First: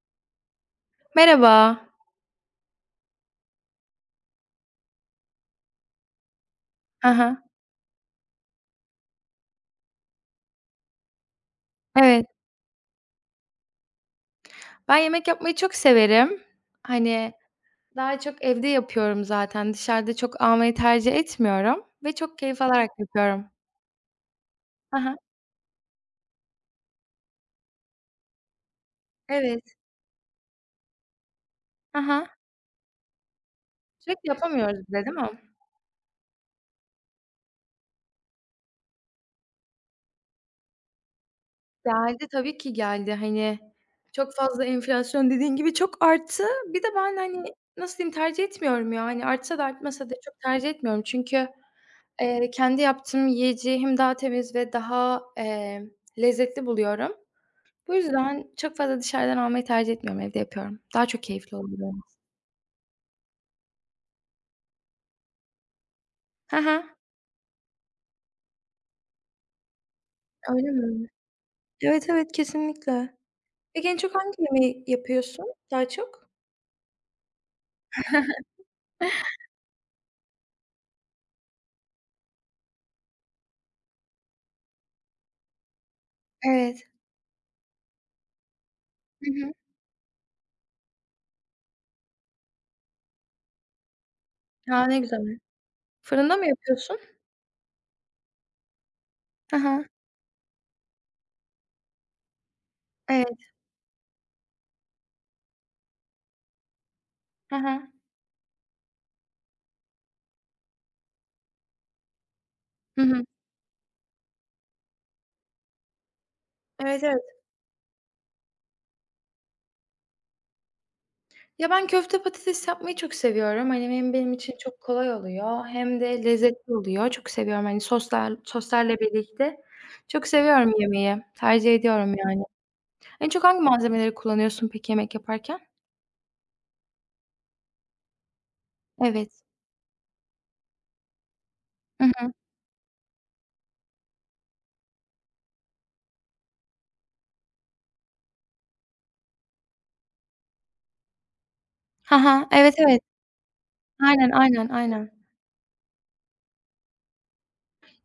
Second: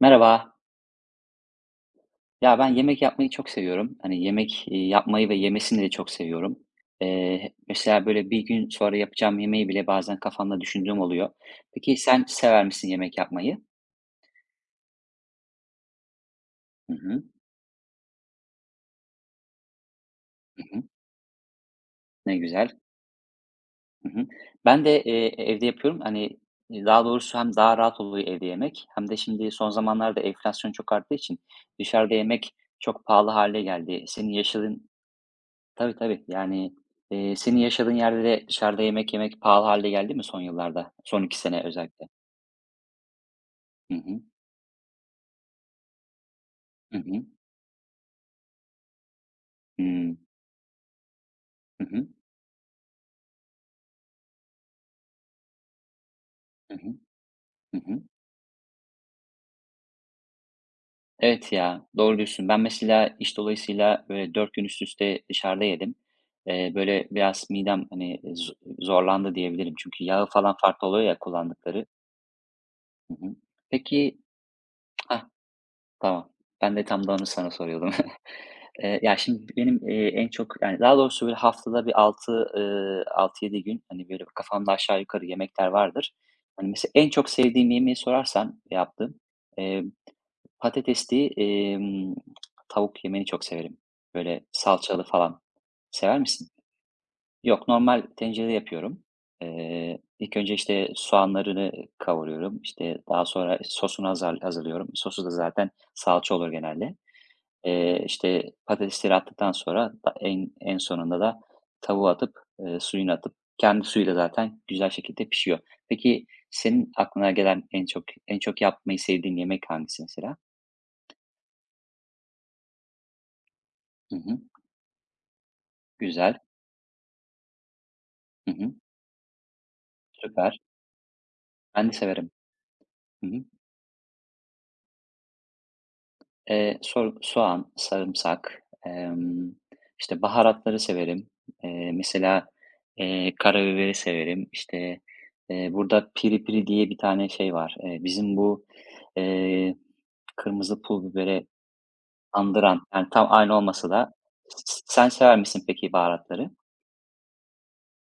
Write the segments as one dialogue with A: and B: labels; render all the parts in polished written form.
A: Merhaba.
B: Merhaba.
A: Ya ben yemek yapmayı çok seviyorum. Hani yemek yapmayı ve yemesini de çok seviyorum.
B: Hı hı.
A: Mesela böyle bir gün sonra yapacağım yemeği bile bazen kafamda düşündüğüm oluyor. Peki sen
B: Evet,
A: sever misin yemek yapmayı?
B: ben yemek yapmayı çok severim.
A: Hı hı,
B: Hani, daha çok evde yapıyorum zaten. Dışarıda çok
A: hı
B: almayı
A: hı.
B: tercih etmiyorum ve çok
A: Ne
B: keyif
A: güzel.
B: alarak yapıyorum.
A: Hı hı. Ben de
B: Hı hı.
A: evde yapıyorum. Hani daha doğrusu hem daha rahat oluyor evde yemek hem de şimdi
B: Evet.
A: son zamanlarda enflasyon çok arttığı için
B: Hı
A: dışarıda
B: hı.
A: yemek çok pahalı hale geldi.
B: Sürekli
A: Senin
B: yapamıyoruz
A: yaşadığın.
B: bir de, değil mi?
A: Tabii, tabii. Yani, senin yaşadığın yerde de dışarıda yemek yemek pahalı halde geldi mi son yıllarda? Son 2 sene özellikle.
B: Geldi, tabii ki geldi. Hani,
A: Hı hı.
B: çok fazla enflasyon dediğin gibi çok arttı. Bir de
A: Hı
B: ben,
A: hı.
B: hani, nasıl diyeyim, tercih etmiyorum ya. Hani, artsa da artmasa da
A: Hımm.
B: çok tercih etmiyorum. Çünkü,
A: Hı hı.
B: kendi yaptığım yiyeceği hem daha temiz ve daha, lezzetli
A: Hı hı.
B: buluyorum.
A: Hı
B: Bu
A: hı.
B: yüzden çok fazla dışarıdan almayı tercih etmiyorum, evde yapıyorum. Daha çok
A: Evet
B: keyifli oluyor
A: ya,
B: benim.
A: doğru diyorsun. Ben mesela iş dolayısıyla, böyle, 4 gün üst üste dışarıda yedim.
B: Hı hı.
A: Böyle, biraz midem, hani, zorlandı diyebilirim. Çünkü yağı falan
B: Öyle
A: farklı oluyor
B: mi?
A: ya kullandıkları.
B: Evet, evet, kesinlikle.
A: Hı hı.
B: Peki en çok
A: Peki.
B: hangi yemeği
A: Hah.
B: yapıyorsun daha
A: Tamam.
B: çok?
A: Ben de tam da onu sana soruyordum. Şimdi benim, en çok yani daha doğrusu böyle haftada bir 6 6-7 gün, hani, böyle kafamda aşağı yukarı yemekler vardır. Hani,
B: Evet.
A: mesela en çok sevdiğim yemeği sorarsan yaptığım,
B: Hı hı.
A: eee, patatesli, tavuk yemeğini çok severim. Böyle
B: A, ne
A: salçalı
B: güzel.
A: falan. Sever
B: Fırında mı
A: misin?
B: yapıyorsun?
A: Yok, normal tencerede yapıyorum.
B: Hı hı.
A: İlk önce, işte, soğanlarını kavuruyorum. İşte, daha
B: Evet.
A: sonra sosunu hazırlıyorum. Sosu da zaten salça olur genelde.
B: Hı hı.
A: İşte, patatesleri attıktan sonra da en sonunda da tavuğu atıp,
B: Hı
A: suyunu
B: hı.
A: atıp kendi suyuyla zaten güzel şekilde pişiyor. Peki senin
B: Evet, evet.
A: aklına gelen en çok en çok yapmayı sevdiğin yemek hangisi mesela?
B: Ya, ben köfte patates yapmayı çok seviyorum. Hani, hem
A: Hı
B: benim
A: hı.
B: için çok kolay oluyor hem de
A: Güzel.
B: lezzetli oluyor. Çok seviyorum, hani, soslar
A: Hı hı.
B: soslarla birlikte. Çok
A: Süper.
B: seviyorum yemeği. Tercih
A: Ben de
B: ediyorum
A: severim.
B: yani.
A: Hı
B: En çok
A: hı.
B: hangi malzemeleri kullanıyorsun peki yemek yaparken?
A: Soğan, sarımsak,
B: Evet.
A: işte, baharatları severim. Eee,
B: Hı hı.
A: mesela, karabiberi severim. İşte, burada piri piri diye bir tane şey var. Bizim bu, eee, kırmızı pul biberi
B: Ha ha. Evet,
A: andıran,
B: evet.
A: yani, tam aynı olmasa da.
B: Aynen, aynen,
A: Sen
B: aynen.
A: sever misin peki baharatları?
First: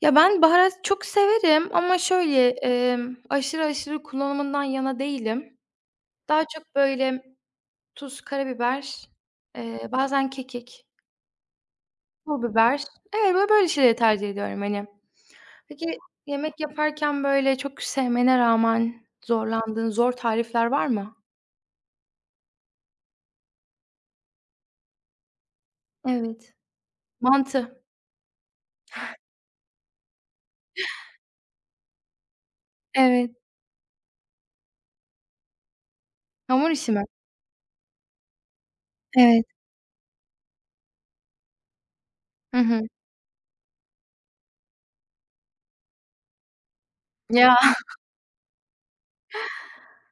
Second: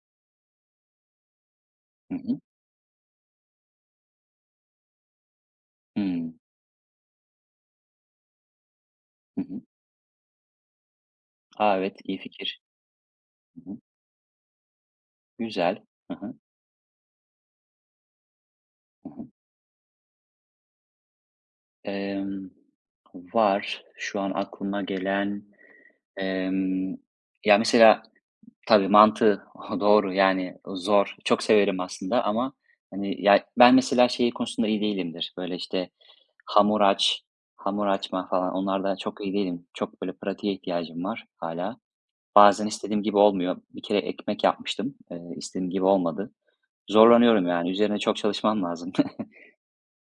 B: Ya, ben baharat çok severim ama
A: Hı hı.
B: şöyle, aşırı aşırı kullanımından yana değilim.
A: Hımm.
B: Daha çok böyle tuz, karabiber,
A: Hı hı.
B: bazen kekik,
A: A, evet, iyi
B: pul
A: fikir.
B: biber. Evet, böyle böyle
A: Hı hı.
B: şeyleri tercih ediyorum, hani.
A: Güzel.
B: Peki
A: Hı hı.
B: yemek yaparken böyle çok sevmene rağmen
A: Hı hı.
B: zorlandığın zor tarifler var mı?
A: Emm, var. Şu an aklıma gelen,
B: Evet.
A: emm, ya,
B: Mantı.
A: mesela tabii mantığı doğru, yani, zor. Çok severim aslında ama, hani,
B: Evet.
A: ya, ben mesela şeyi konusunda iyi değilimdir. Böyle, işte,
B: Hamur
A: hamur
B: işi mi?
A: aç, hamur açma falan onlarda çok iyi
B: Evet.
A: değilim. Çok böyle pratiğe ihtiyacım var hala.
B: Hı
A: Bazen
B: hı.
A: istediğim gibi olmuyor. Bir kere ekmek yapmıştım, istediğim gibi olmadı. Zorlanıyorum,
B: Ya.
A: yani, üzerine çok çalışmam lazım.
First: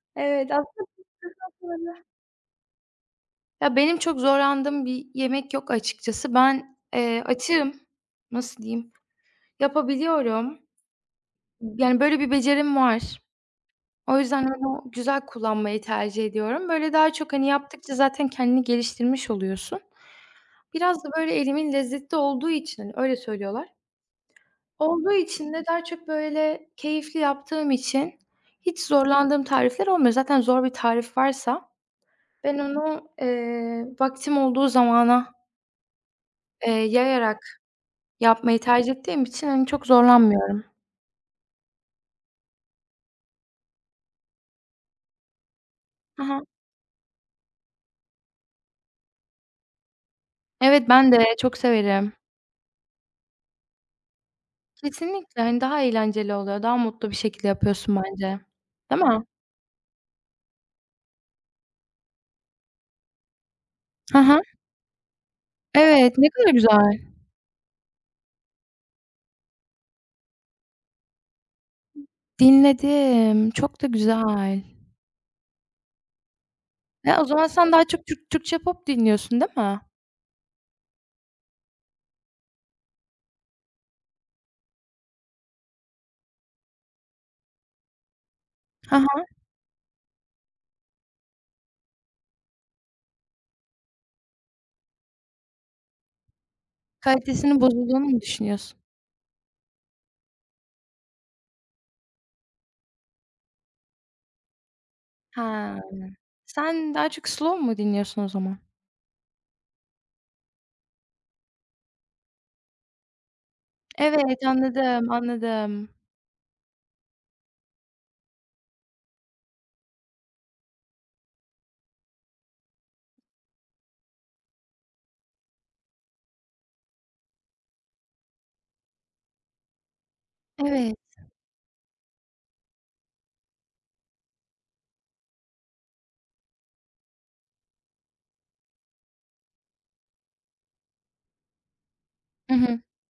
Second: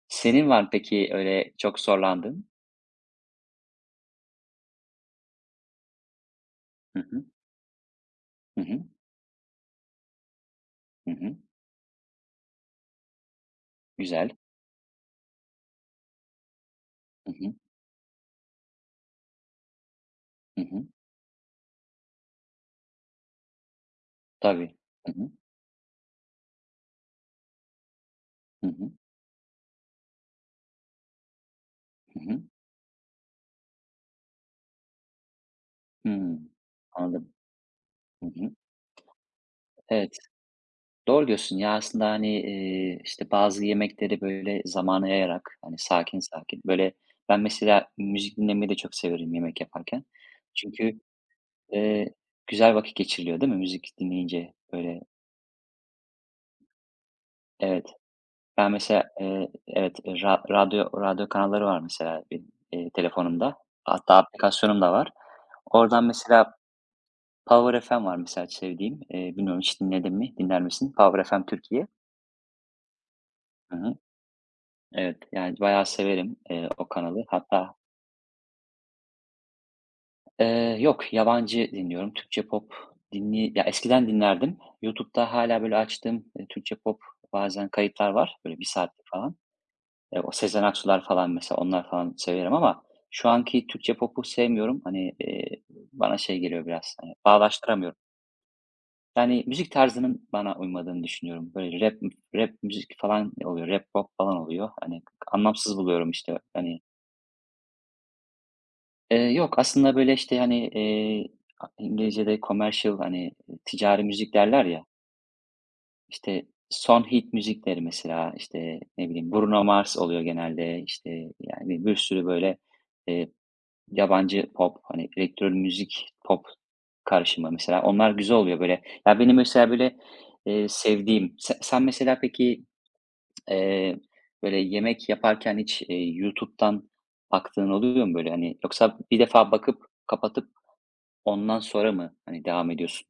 A: Senin
B: Evet,
A: var mı
B: aslında
A: peki öyle çok zorlandın?
B: ya, benim çok zorlandığım bir yemek yok açıkçası. Ben, açığım.
A: Hı
B: Nasıl
A: hı.
B: diyeyim? Yapabiliyorum.
A: Hı hı.
B: Yani, böyle bir becerim var. O
A: Güzel.
B: yüzden onu güzel kullanmayı tercih ediyorum. Böyle daha
A: Hı
B: çok, hani,
A: hı.
B: yaptıkça zaten kendini geliştirmiş oluyorsun.
A: Hı hı.
B: Biraz da böyle elimin lezzeti olduğu için, hani, öyle söylüyorlar.
A: Tabii.
B: Olduğu
A: Hı hı.
B: için de daha çok böyle keyifli yaptığım için
A: Hı
B: hiç
A: hı.
B: zorlandığım tarifler olmuyor. Zaten zor bir tarif varsa
A: Hı hı.
B: ben onu, vaktim olduğu zamana
A: Hımm. Anladım.
B: Yayarak
A: Hı hı.
B: yapmayı tercih ettiğim için, hani, çok
A: Evet,
B: zorlanmıyorum.
A: doğru diyorsun ya aslında, hani, işte, bazı yemekleri, böyle, zamana yayarak, hani, sakin
B: Hı hı.
A: sakin, böyle. Ben mesela müzik dinlemeyi de çok severim yemek yaparken.
B: Evet,
A: Çünkü,
B: ben de çok severim.
A: eee, güzel vakit geçiriliyor değil mi müzik dinleyince, böyle?
B: Kesinlikle, hani, daha eğlenceli oluyor, daha mutlu bir şekilde
A: Evet.
B: yapıyorsun bence.
A: Ben
B: Değil
A: mesela,
B: mi?
A: evet, e, ra radyo radyo kanalları var mesela benim, telefonumda. Hatta
B: Hı hı.
A: aplikasyonum da var. Oradan
B: Evet, ne kadar
A: mesela
B: güzel.
A: Power FM var mesela sevdiğim. Bilmiyorum hiç dinledin mi, dinler misin? Power FM Türkiye.
B: Dinledim,
A: Hı
B: çok da
A: hı.
B: güzel.
A: Evet, yani bayağı severim, o
B: Ya,
A: kanalı.
B: o zaman sen
A: Hatta,
B: daha çok Türkçe pop dinliyorsun, değil mi?
A: yok yabancı dinliyorum. Türkçe pop ya eskiden dinlerdim. YouTube'da hala böyle açtığım, Türkçe pop bazen kayıtlar var. Böyle bir
B: Hı
A: saatlik
B: hı.
A: falan. O Sezen Aksu'lar falan mesela onlar falan severim ama şu anki Türkçe pop'u sevmiyorum. Hani, bana şey geliyor biraz, hani
B: Kalitesinin
A: bağdaştıramıyorum.
B: bozulduğunu mu düşünüyorsun?
A: Yani, müzik tarzının bana uymadığını düşünüyorum. Böyle rap müzik falan oluyor, rap pop falan oluyor. Hani,
B: Ha,
A: anlamsız buluyorum, işte, hani.
B: sen daha çok slow mu dinliyorsun o zaman?
A: Yok aslında böyle, işte, hani, a İngilizce'de commercial, hani, ticari müzik
B: Evet,
A: derler ya,
B: anladım, anladım.
A: işte, son hit müzikleri mesela, işte, ne bileyim, Bruno Mars oluyor genelde, işte, yani, bir sürü böyle, eee Yabancı pop, hani, elektro müzik, pop karışımı mesela. Onlar güzel oluyor böyle. Ya, benim mesela böyle,
B: Evet.
A: sevdiğim sen mesela peki, eee, böyle yemek yaparken hiç, YouTube'dan baktığın oluyor mu böyle, hani, yoksa bir defa bakıp kapatıp ondan sonra mı, hani,
B: Hı
A: devam
B: hı.
A: ediyorsun?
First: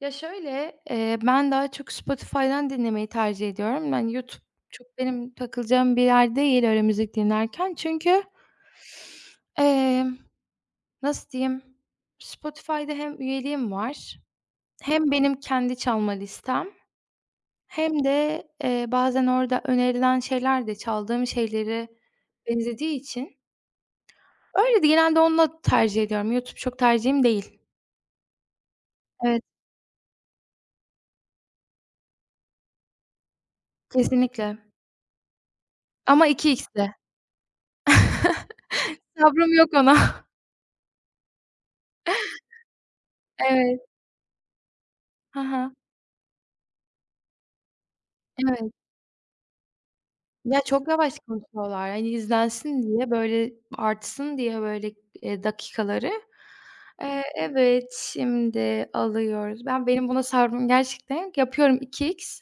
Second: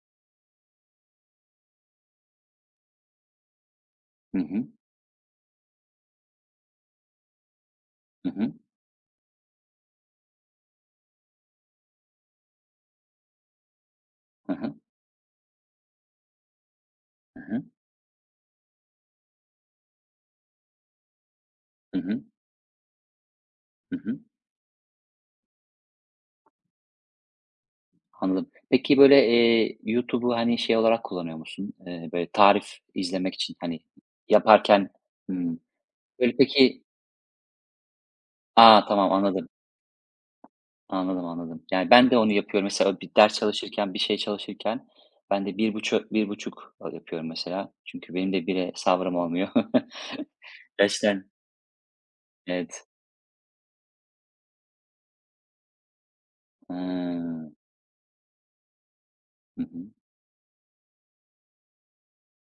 B: Ya, şöyle, ben daha çok Spotify'dan dinlemeyi tercih ediyorum. Ben
A: Hı
B: YouTube
A: hı.
B: çok benim takılacağım bir yer değil öyle müzik dinlerken. Çünkü,
A: Hı hı.
B: emm, nasıl diyeyim, Spotify'da hem üyeliğim var
A: Hı hı.
B: hem benim kendi çalma listem
A: Hı hı.
B: hem de, bazen orada önerilen şeyler de çaldığım şeyleri
A: Hı hı.
B: benzediği için
A: Hı hı.
B: öyle de genelde onunla tercih ediyorum. YouTube çok tercihim değil.
A: Anladım. Peki böyle,
B: Evet,
A: YouTube'u, hani, şey olarak kullanıyor musun? Böyle tarif izlemek için, hani,
B: kesinlikle
A: yaparken. Hıı.
B: ama
A: Böyle
B: iki
A: peki.
B: xde.
A: Aa tamam anladım.
B: Sabrım yok ona.
A: Anladım, anladım. Yani ben de onu yapıyorum. Mesela bir ders
B: Evet.
A: çalışırken, bir şey çalışırken
B: Hı
A: ben de
B: hı.
A: bir buçuk bir buçuk yapıyorum mesela. Çünkü benim de
B: Evet.
A: bire sabrım olmuyor.
B: Ya, çok yavaş
A: Gerçekten
B: konuşuyorlar. Hani, izlensin
A: evet.
B: diye, böyle, artsın diye, böyle, dakikaları. Eee,
A: Iıı,
B: evet, şimdi
A: hı
B: alıyoruz. Ben
A: hı.
B: benim buna sabrım gerçekten yapıyorum 2x.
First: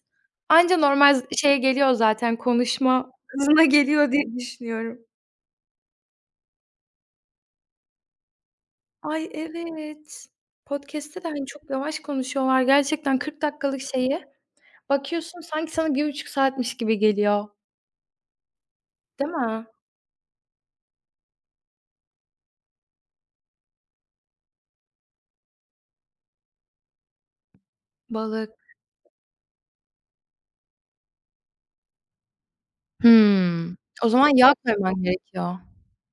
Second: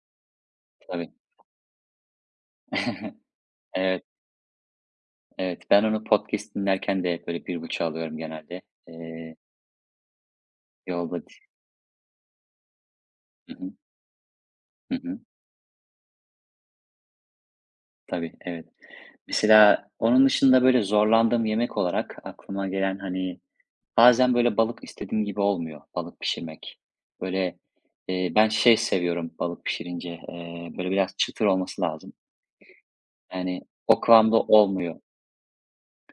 B: Anca
A: Tabii.
B: normal şeye geliyor zaten konuşma hızına
A: Evet,
B: geliyor diye düşünüyorum.
A: evet. Ben onu podcast dinlerken de böyle bir buçuk alıyorum genelde.
B: Ay,
A: Eee,
B: evet.
A: yolda.
B: Podcast'te de, hani, çok yavaş konuşuyorlar gerçekten 40
A: Hı hı.
B: dakikalık şeyi.
A: Hı hı.
B: Bakıyorsun sanki sana 1,5 saatmiş gibi geliyor,
A: Tabii, evet.
B: değil mi?
A: Mesela onun dışında böyle zorlandığım yemek olarak aklıma gelen, hani. Bazen böyle balık istediğim gibi olmuyor, balık pişirmek. Böyle, ben
B: Balı
A: şey seviyorum balık pişirince, böyle biraz çıtır olması lazım. Yani
B: Hımm.
A: o
B: O zaman
A: kıvamda
B: yağ
A: olmuyor.
B: koyman gerekiyor.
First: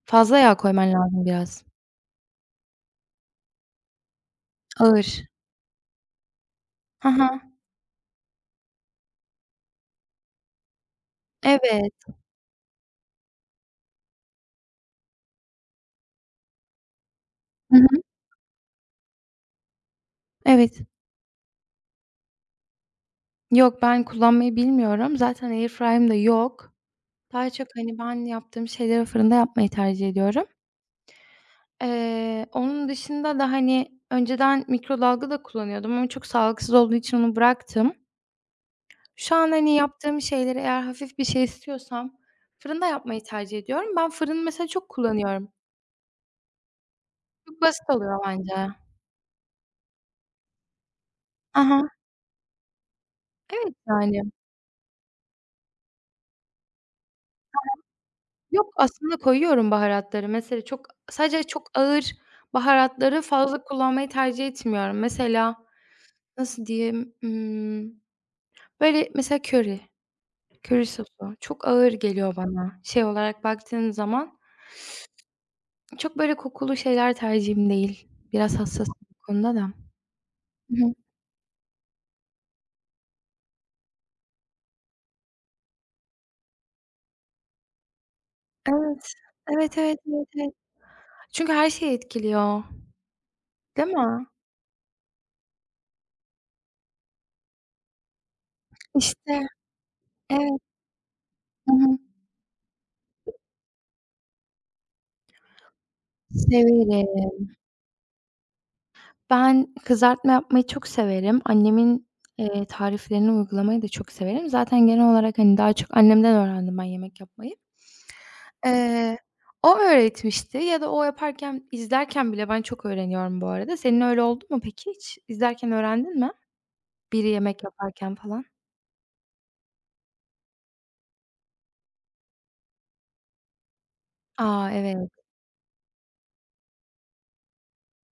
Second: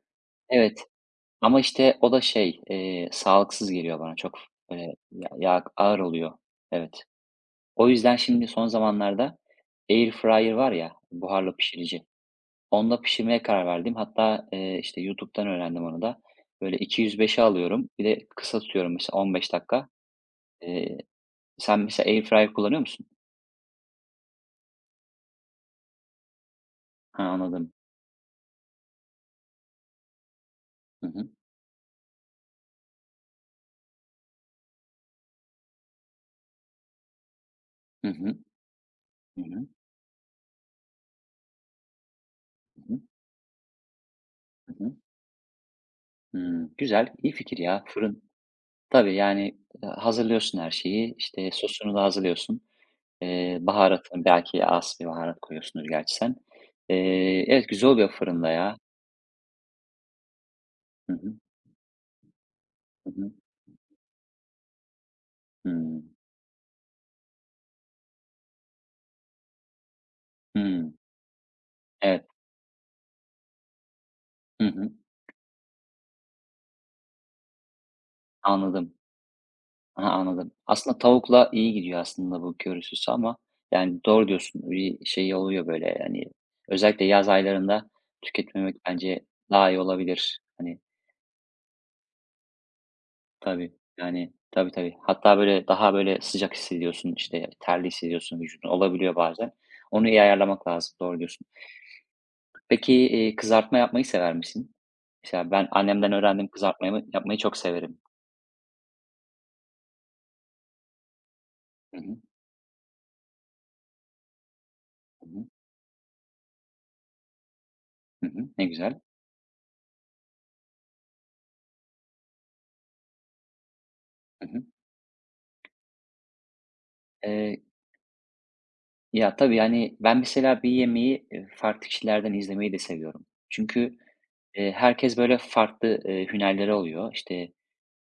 B: Fazla yağ
A: Evet
B: koyman lazım
A: ama
B: biraz.
A: işte o da şey, sağlıksız geliyor bana çok, böyle
B: Ağır.
A: ya ağır oluyor. Evet.
B: Hı hı.
A: O yüzden şimdi son zamanlarda air fryer var ya, buharlı
B: Evet.
A: pişirici, onda pişirmeye karar verdim. Hatta, işte YouTube'dan öğrendim onu da. Böyle 205'e
B: Hı
A: alıyorum,
B: hı.
A: bir de kısa tutuyorum mesela 15 dakika.
B: Evet.
A: Eee Sen mesela airfryer kullanıyor musun?
B: Yok, ben kullanmayı bilmiyorum. Zaten airfryer'ım da yok.
A: Ha,
B: Daha çok,
A: anladım.
B: hani, ben yaptığım şeyleri fırında yapmayı tercih ediyorum.
A: Hı hı.
B: Onun dışında da, hani, önceden mikrodalga da kullanıyordum ama çok sağlıksız olduğu için onu bıraktım.
A: Hı hı.
B: Şu
A: Hı
B: an,
A: hı.
B: hani, yaptığım şeyleri eğer hafif bir şey istiyorsam fırında
A: Hı hı.
B: yapmayı tercih ediyorum. Ben fırını mesela
A: Hı
B: çok
A: hı.
B: kullanıyorum.
A: Hımm, güzel, iyi fikir
B: Çok
A: ya,
B: basit oluyor
A: fırın.
B: bence.
A: Tabii, yani, hazırlıyorsun her şeyi, işte,
B: Hı hı.
A: sosunu da hazırlıyorsun.
B: Evet,
A: Baharatını
B: yani.
A: belki az bir baharat koyuyorsundur gerçi sen. Evet, güzel oluyor fırında
B: Yok,
A: ya.
B: aslında koyuyorum baharatları. Mesela çok
A: Hı hı.
B: sadece çok ağır
A: Hı
B: baharatları
A: hı.
B: fazla kullanmayı tercih etmiyorum. Mesela
A: Hımm.
B: nasıl diyeyim? Böyle mesela köri,
A: Hımm.
B: sosu çok ağır
A: Evet.
B: geliyor bana şey olarak baktığın zaman.
A: Hı hı.
B: Çok böyle kokulu şeyler tercihim değil. Biraz
A: Anladım.
B: hassasım bu konuda da.
A: Aha, anladım.
B: Hı hı.
A: Aslında tavukla iyi gidiyor aslında bu köri ama yani doğru diyorsun. Bir şey oluyor böyle yani özellikle yaz aylarında tüketmemek
B: Evet.
A: bence daha
B: Evet,
A: iyi
B: evet, evet,
A: olabilir.
B: evet.
A: Hani
B: Çünkü her şeyi etkiliyor,
A: tabii
B: değil mi?
A: yani tabii tabii. Hatta böyle daha böyle sıcak hissediyorsun işte terli hissediyorsun vücudunu olabiliyor
B: İşte,
A: bazen. Onu iyi
B: evet.
A: ayarlamak lazım. Doğru diyorsun.
B: Hı hı.
A: Peki kızartma yapmayı sever misin? Mesela ben annemden öğrendim
B: Severim.
A: kızartmayı yapmayı çok severim.
B: Ben kızartma yapmayı çok severim.
A: Hı
B: Annemin,
A: hı,
B: tariflerini uygulamayı da çok severim. Zaten genel
A: hı
B: olarak,
A: hı,
B: hani, daha çok annemden öğrendim ben yemek yapmayı.
A: hı hı. Ne güzel.
B: Eee, o öğretmişti ya da o yaparken, izlerken bile ben çok öğreniyorum bu arada. Senin öyle oldu
A: Hı
B: mu
A: hı.
B: peki hiç? İzlerken öğrendin mi? Biri
A: Ee,
B: yemek yaparken falan.
A: Ya, tabii, yani, ben mesela bir yemeği, farklı kişilerden izlemeyi de seviyorum. Çünkü,
B: A! Evet,
A: herkes böyle farklı, hünerleri oluyor. İşte,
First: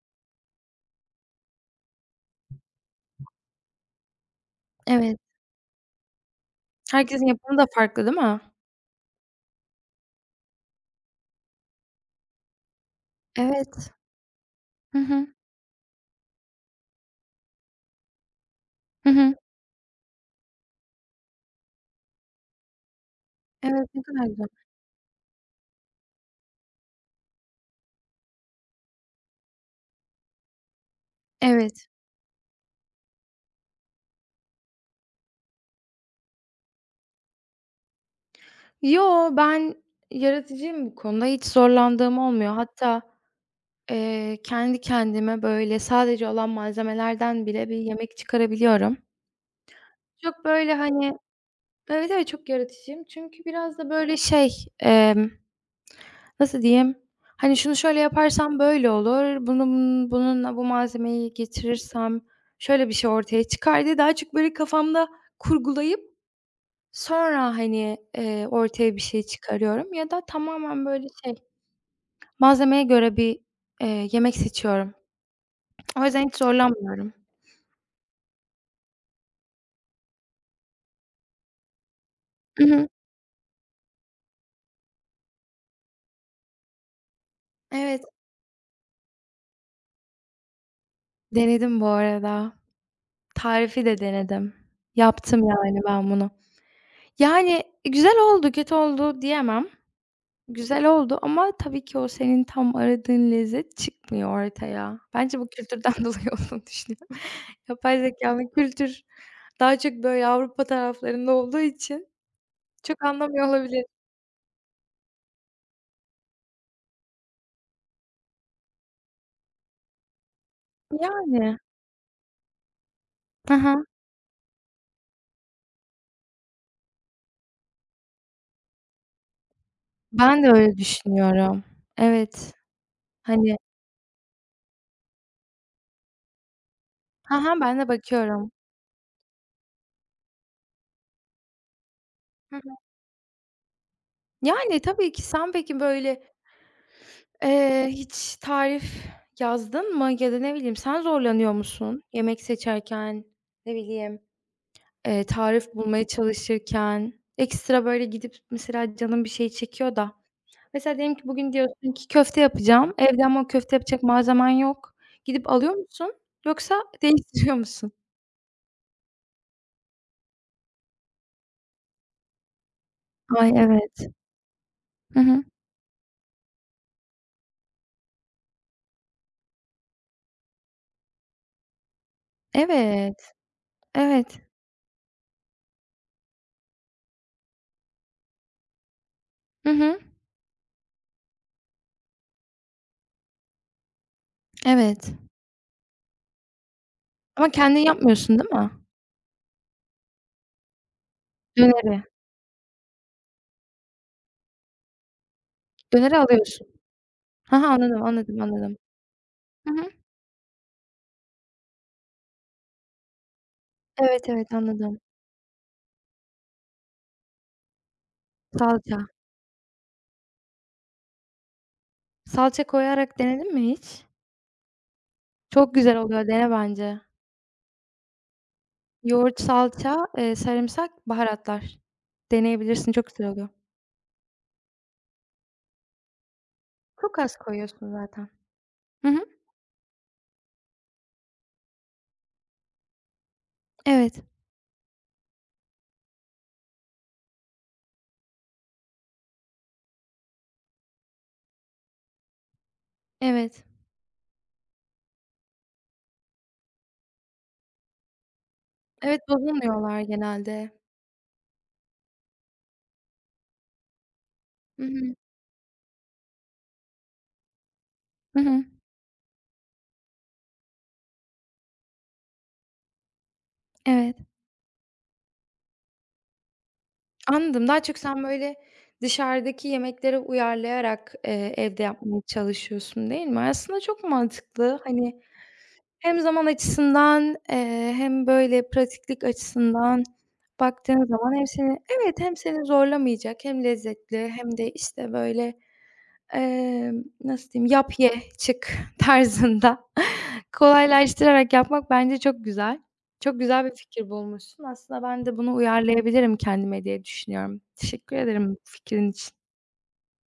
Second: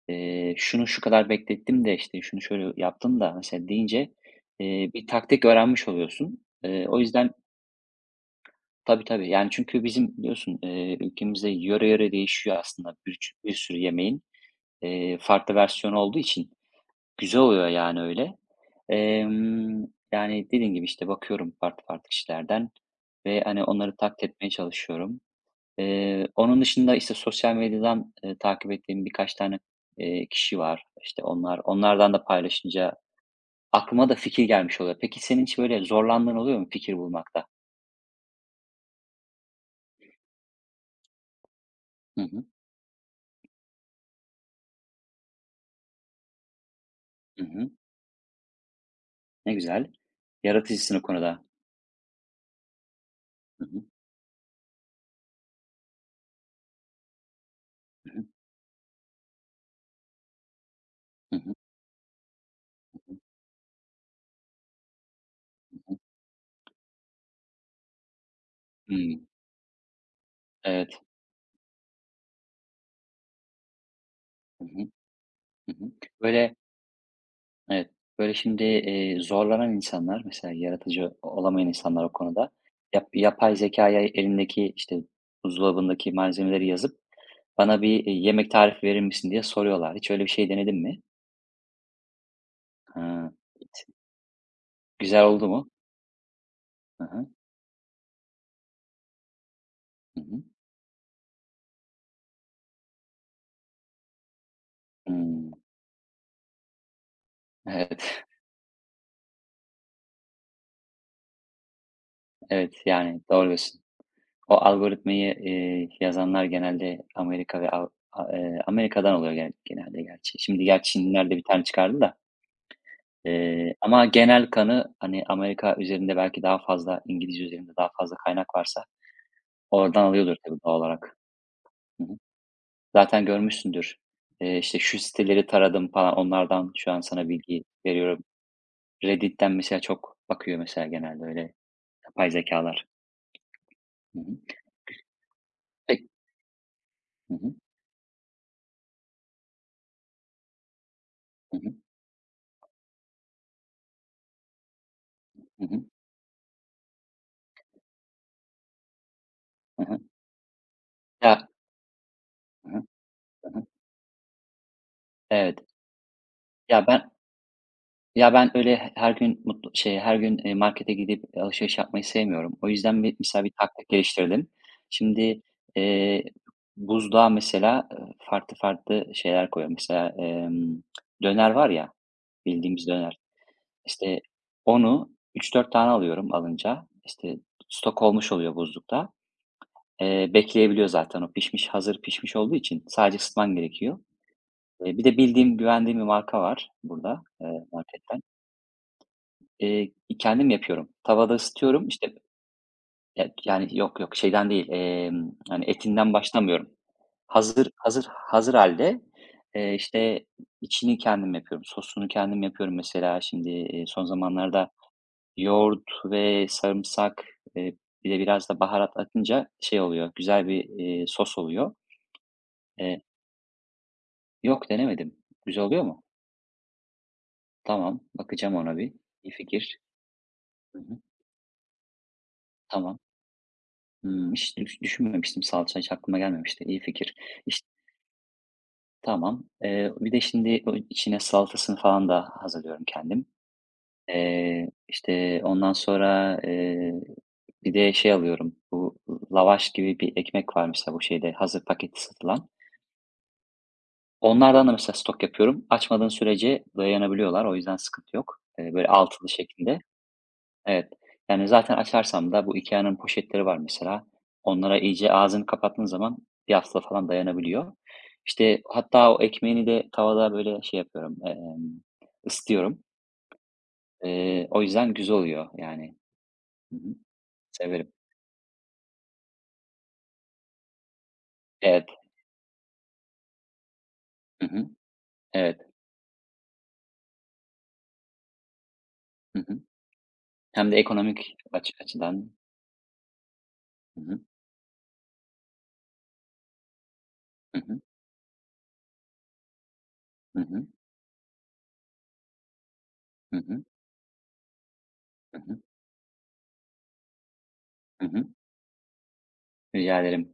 A: şunu şu kadar beklettim de, işte, şunu şöyle yaptım da mesela deyince, bir
B: evet.
A: taktik öğrenmiş oluyorsun. O
B: Herkesin
A: yüzden.
B: yapımı da farklı değil mi?
A: Tabii, tabii. Yani, çünkü bizim biliyorsun, ülkemizde yöre yöre değişiyor aslında bir sürü
B: Evet.
A: yemeğin,
B: Hı hı.
A: farklı versiyonu olduğu için. Güzel oluyor yani öyle.
B: Hı hı.
A: Emm, yani, dediğim gibi, işte, bakıyorum farklı farklı kişilerden ve, hani,
B: Evet,
A: onları
B: ne kadar
A: taklit
B: güzel.
A: etmeye çalışıyorum. Onun dışında, işte, sosyal medyadan, takip ettiğim birkaç tane, kişi var. İşte, onlar
B: Evet.
A: onlardan da paylaşınca aklıma da fikir gelmiş oluyor. Peki senin hiç böyle zorlandığın oluyor mu fikir bulmakta?
B: Yo, ben yaratıcıyım bu konuda. Hiç zorlandığım
A: Hı hı.
B: olmuyor. Hatta kendi kendime, böyle, sadece olan
A: Hı
B: malzemelerden bile
A: hı.
B: bir yemek çıkarabiliyorum.
A: Ne güzel.
B: Çok, böyle,
A: Yaratıcısın o
B: hani.
A: konuda.
B: Evet, evet, çok yaratıcıyım. Çünkü
A: Hı
B: biraz
A: hı.
B: da, böyle, şey, emm, nasıl diyeyim? Hani, şunu şöyle
A: Hı hı.
B: yaparsam böyle olur, bunu bunun bununla bu malzemeyi
A: Hı hı.
B: getirirsem şöyle bir şey
A: Hı
B: ortaya çıkar diye daha çok, böyle, kafamda
A: hı.
B: kurgulayıp sonra, hani, ortaya bir şey
A: Hımm.
B: çıkarıyorum ya da tamamen,
A: Evet.
B: böyle, şey, malzemeye göre bir, yemek
A: Hı hı.
B: seçiyorum.
A: Hı hı.
B: O yüzden hiç
A: Böyle.
B: zorlanmıyorum.
A: Evet. Böyle şimdi, zorlanan insanlar, mesela yaratıcı olamayan insanlar o konuda,
B: I hı.
A: yapay zekaya elindeki, işte, buzdolabındaki malzemeleri yazıp bana
B: Evet,
A: bir, yemek tarifi verir misin diye soruyorlar. Hiç öyle bir şey denedin mi?
B: denedim bu arada.
A: Ha.
B: Tarifi de denedim.
A: Güzel
B: Yaptım
A: oldu mu?
B: yani ben bunu.
A: Hı hı.
B: Yani, güzel oldu, kötü oldu diyemem.
A: Hı hı.
B: Güzel oldu ama tabii ki o senin tam aradığın lezzet çıkmıyor ortaya. Bence bu
A: Hımm.
B: kültürden dolayı olduğunu düşünüyorum. Yapay
A: Evet.
B: zekânın kültür daha çok böyle Avrupa taraflarında olduğu için
A: Evet,
B: çok
A: yani doğru
B: anlamıyor
A: diyorsun.
B: olabilir.
A: O algoritmayı, yazanlar genelde Amerika ve Av a Amerika'dan oluyor genelde gerçi. Şimdi gerçi Çinliler de bir
B: Yani.
A: tane çıkardı da.
B: Hı.
A: Ama genel kanı, hani, Amerika üzerinde belki daha fazla, İngilizce üzerinde daha fazla kaynak varsa oradan alıyordur
B: Ben de
A: tabii
B: öyle
A: doğal olarak.
B: düşünüyorum.
A: Hı hı.
B: Evet.
A: Zaten
B: Hani.
A: görmüşsündür. İşte, şu siteleri taradım falan onlardan şu an sana
B: Hı,
A: bilgi
B: ben de
A: veriyorum.
B: bakıyorum.
A: Reddit'ten mesela çok bakıyor mesela genelde öyle yapay
B: Hı hı.
A: zekalar. Hı hı.
B: Yani, tabii ki. Sen peki
A: Peki.
B: böyle.
A: Hı hı.
B: Hiç tarif yazdın mı ya da ne bileyim sen zorlanıyor
A: Hı hı.
B: musun yemek seçerken, ne bileyim,
A: Hı
B: tarif
A: hı.
B: bulmaya çalışırken? Ekstra böyle gidip mesela canın bir şey
A: Hı
B: çekiyor
A: hı.
B: da mesela diyelim ki
A: Ya.
B: bugün diyorsun ki köfte
A: Hı hı.
B: yapacağım evde ama
A: Hı hı.
B: köfte yapacak malzemen yok. Gidip
A: Evet.
B: alıyor musun yoksa
A: Ya ben.
B: değiştiriyor musun?
A: Ya, ben öyle her gün mutlu şey, her gün, markete gidip alışveriş yapmayı sevmiyorum. O yüzden bir mesela
B: Ay,
A: bir taktik
B: evet.
A: geliştirdim.
B: Hı
A: Şimdi,
B: hı.
A: eee, buzluğa mesela, farklı farklı şeyler koyuyorum. Mesela, döner var ya, bildiğimiz döner.
B: Evet,
A: İşte,
B: evet.
A: onu üç dört tane alıyorum alınca. İşte, stok olmuş oluyor buzlukta.
B: Hı hı.
A: Bekleyebiliyor zaten o pişmiş, hazır pişmiş olduğu için sadece ısıtman gerekiyor. Bir
B: Evet.
A: de bildiğim, güvendiğim bir marka var burada,
B: Ama kendin
A: marketten.
B: yapmıyorsun değil mi?
A: Eee, kendim yapıyorum. Tavada ısıtıyorum,
B: Döneri.
A: İşte ya yani yok, yok şeyden değil, hani, etinden
B: Döneri alıyorsun.
A: başlamıyorum.
B: Ha ha,
A: Hazır
B: anladım,
A: hazır
B: anladım,
A: hazır
B: anladım.
A: hâlde,
B: Hı hı.
A: işte, içini kendim yapıyorum, sosunu kendim yapıyorum mesela. Şimdi, son
B: Evet, evet,
A: zamanlarda
B: anladım.
A: yoğurt ve sarımsak, eee, bir de biraz da baharat
B: Salça.
A: atınca şey oluyor, güzel bir, sos oluyor.
B: Salça
A: Eee,
B: koyarak denedin mi hiç?
A: yok denemedim. Güzel
B: Çok
A: oluyor
B: güzel
A: mu?
B: oluyor, dene bence.
A: Tamam, bakacağım ona bir. İyi
B: Yoğurt,
A: fikir.
B: salça,
A: Hı
B: sarımsak,
A: hı.
B: baharatlar. Deneyebilirsin,
A: Tamam.
B: çok güzel oluyor.
A: Hmm, hiç düşünmemiştim salça, hiç aklıma gelmemişti. İyi fikir.
B: Çok az
A: İşte,
B: koyuyorsun zaten. Hı hı.
A: tamam. Bir de şimdi o içine salatasını falan da hazırlıyorum kendim.
B: Evet,
A: İşte, ondan sonra, bir de şey alıyorum, bu lavaş gibi bir ekmek var mesela bu şeyde hazır paketi satılan.
B: evet.
A: Onlardan da mesela stok yapıyorum. Açmadığın sürece dayanabiliyorlar. O yüzden sıkıntı yok. Böyle
B: Evet,
A: altılı şeklinde.
B: bozulmuyorlar genelde.
A: Evet. Yani, zaten açarsam da bu IKEA'nın poşetleri var mesela. Onlara
B: Hı
A: iyice
B: hı.
A: ağzını kapattığın zaman bir hafta falan dayanabiliyor.
B: Hı
A: İşte,
B: hı.
A: hatta o ekmeğini de tavada, böyle, şey yapıyorum, ısıtıyorum.
B: Evet.
A: O yüzden güzel oluyor, yani. Hı hı.
B: Anladım. Daha
A: Severim.
B: çok sen böyle dışarıdaki yemeklere uyarlayarak, evde
A: Evet.
B: yapmaya çalışıyorsun, değil mi? Aslında çok
A: Hı hı.
B: mantıklı. Hani,
A: Evet.
B: hem zaman açısından, hem böyle pratiklik
A: Hı hı.
B: açısından
A: Hem de
B: baktığın
A: ekonomik
B: zaman, hem seni. Evet,
A: açıdan.
B: hem seni zorlamayacak hem
A: Hı hı.
B: lezzetli hem de, işte, böyle, nasıl
A: Hı
B: diyeyim,
A: hı.
B: yap ye çık tarzında
A: Hı hı.
B: kolaylaştırarak yapmak bence çok güzel.
A: Hı
B: Çok güzel
A: hı.
B: bir fikir bulmuşsun. Aslında ben de
A: Hı
B: bunu
A: hı.
B: uyarlayabilirim kendime diye düşünüyorum.
A: Hı
B: Teşekkür
A: hı.
B: ederim bu fikrin için.
A: Rica ederim.